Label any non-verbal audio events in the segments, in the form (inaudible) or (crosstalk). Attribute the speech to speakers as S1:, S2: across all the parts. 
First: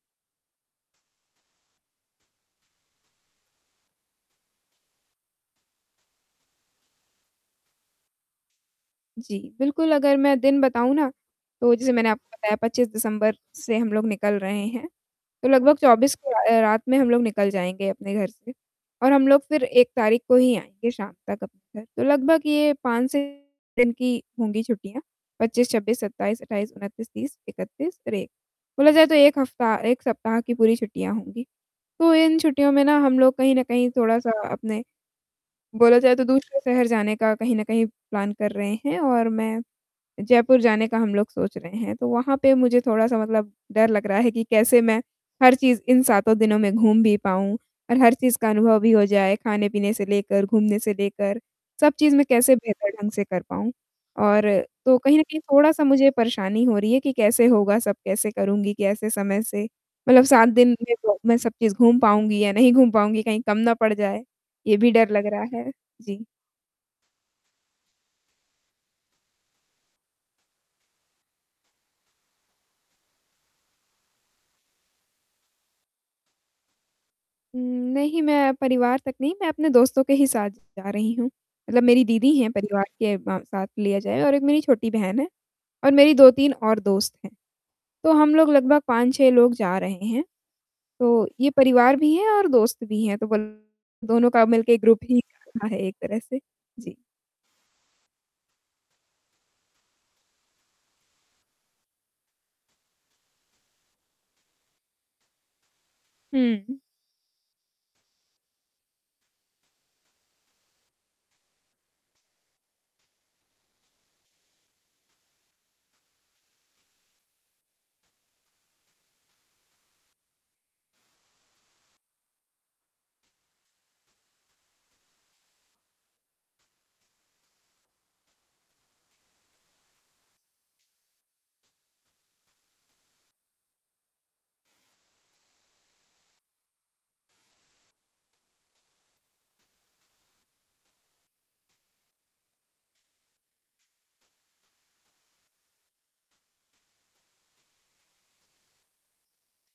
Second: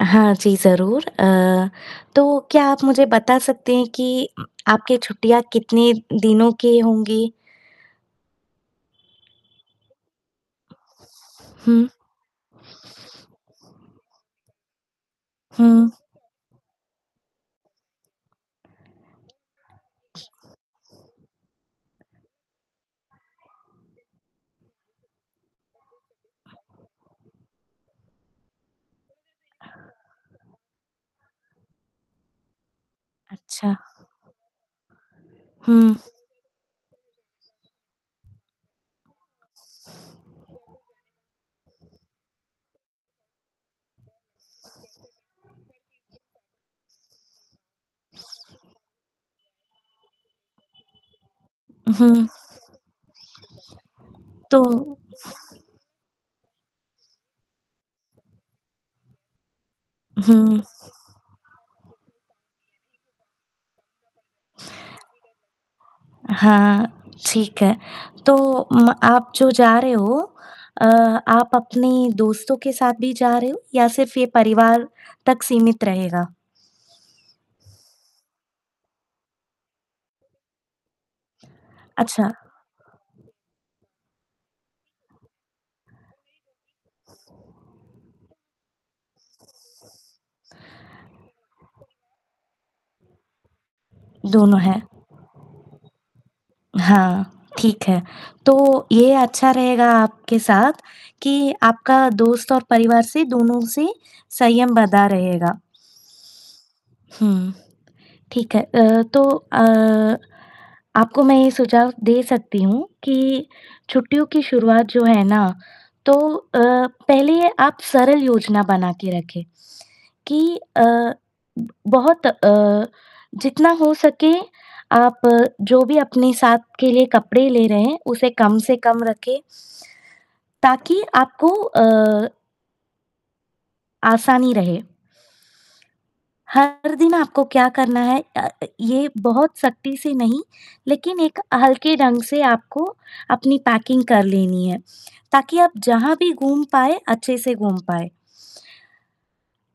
S1: हाँ जी ज़रूर। अ, तो क्या आप मुझे बता सकते हैं कि आपके छुट्टियाँ कितने दिनों के होंगी?
S2: जी, बिल्कुल, अगर मैं दिन बताऊँ ना, तो
S1: हुँ।
S2: जैसे मैंने आपको बताया 25 दिसंबर से हम लोग निकल रहे हैं। तो लगभग
S1: हुँ।
S2: 24 के अ, रात में हम लोग निकल जाएँगे अपने घर से। और हम लोग फिर 1 तारीख को ही आएँगे शाम तक अपने घर। तो लगभग ये 5 से 6 दिन की होंगी छुट्टियाँ। 25, 26, 27, 28, 29, 30, 31 और 1 बोला जाए तो 1 हफ्ता 1 सप्ताह की पूरी छुट्टियाँ होंगी। तो इन छुट्टियों में ना हम लोग कहीं न
S1: अच्छा।
S2: कहीं थोड़ा-सा अपने
S1: हुँ।
S2: बोला जाए तो दूसरे शहर जाने का कहीं न कहीं प्लान कर रहे हैं और मैं जयपुर जाने का हम लोग सोच रहे हैं। तो वहाँ पे मुझे थोड़ा-सा मतलब डर लग रहा है कि कैसे मैं हर चीज़ इन सातों दिनों में घूम भी पाऊँ और हर चीज़ का अनुभव भी हो जाए। खाने-पीने से लेकर, घूमने से लेकर सब चीज़ मैं
S1: हुँ।
S2: कैसे बेहतर ढंग से कर पाऊँ और तो
S1: तो
S2: कहीं न कहीं थोड़ा-सा मुझे परेशानी हो रही है कि कैसे होगा, सब कैसे करूँगी, कैसे समय से मतलब सात
S1: हुँ।
S2: दिन में तो मैं सब चीज़ घूम पाऊँगी या नहीं घूम पाऊँगी, कहीं कम ना पड़ जाए। ये भी डर लग रहा है। जी।
S1: हाँ, ठीक है। तो म आप जो जा रहे हो, अ, आप अपने दोस्तों के साथ भी जा रहे हो या सिर्फ़ ये परिवार तक सीमित रहेगा?
S2: उम्म, नहीं, मैं परिवार तक नहीं, मैं अपने दोस्तों के ही साथ जा रही हूँ। मतलब मेरी दीदी
S1: अच्छा।
S2: हैं परिवार के म साथ लिया जाए और 1 मेरी छोटी बहन है, और मेरी 2-3 और दोस्त हैं। तो हम लोग लगभग 5-6 लोग जा रहे हैं। तो ये परिवार भी है और दोस्त भी हैं, तो बोल दोनों का
S1: दोनों
S2: मिल के
S1: हैं।
S2: ग्रुप ही (unintelligible) है एक तरह से। जी।
S1: हाँ, ठीक है। तो ये अच्छा रहेगा आपके साथ कि आपका दोस्त और परिवार से दोनों से संयम बँधा रहेगा।
S2: हुँ, हुँ।
S1: हुँ, ठीक है। अ, तो अ, आपको मैं ये सुझाव दे सकती हूँ कि छुट्टियों की शुरुआत जो है ना तो अ, पहले आप सरल योजना बना के रखें, कि अ, बहुत अ, जितना हो सके आप जो भी अपने साथ के लिए कपड़े ले रहे हैं, उसे कम से कम रखें। ताकि आपको अ आसानी रहे। हर दिन आपको क्या करना है अ, ये बहुत सख्ती से नहीं लेकिन एक हल्के ढंग से आपको अपनी पैकिंग कर लेनी है। ताकि आप जहाँ भी घूम पाए, अच्छे से घूम पाए।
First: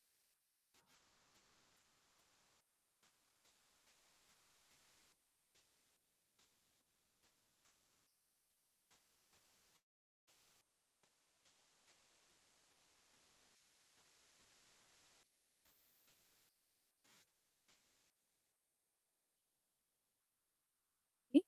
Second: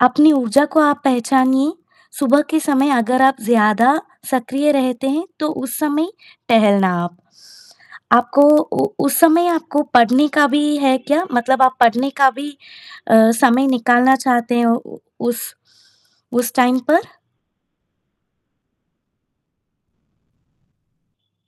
S1: अपनी ऊर्जा को आप पहचानिए। सुबह के समय अगर आप ज़्यादा सक्रिय रहते हैं, तो उस समय टहलना आप। आपको उ उस समय आपको पढ़ने का भी है क्या मतलब आप पढ़ने का भी अ, समय निकालना चाहते हो उ उस उस टाइम पर?
S2: जी।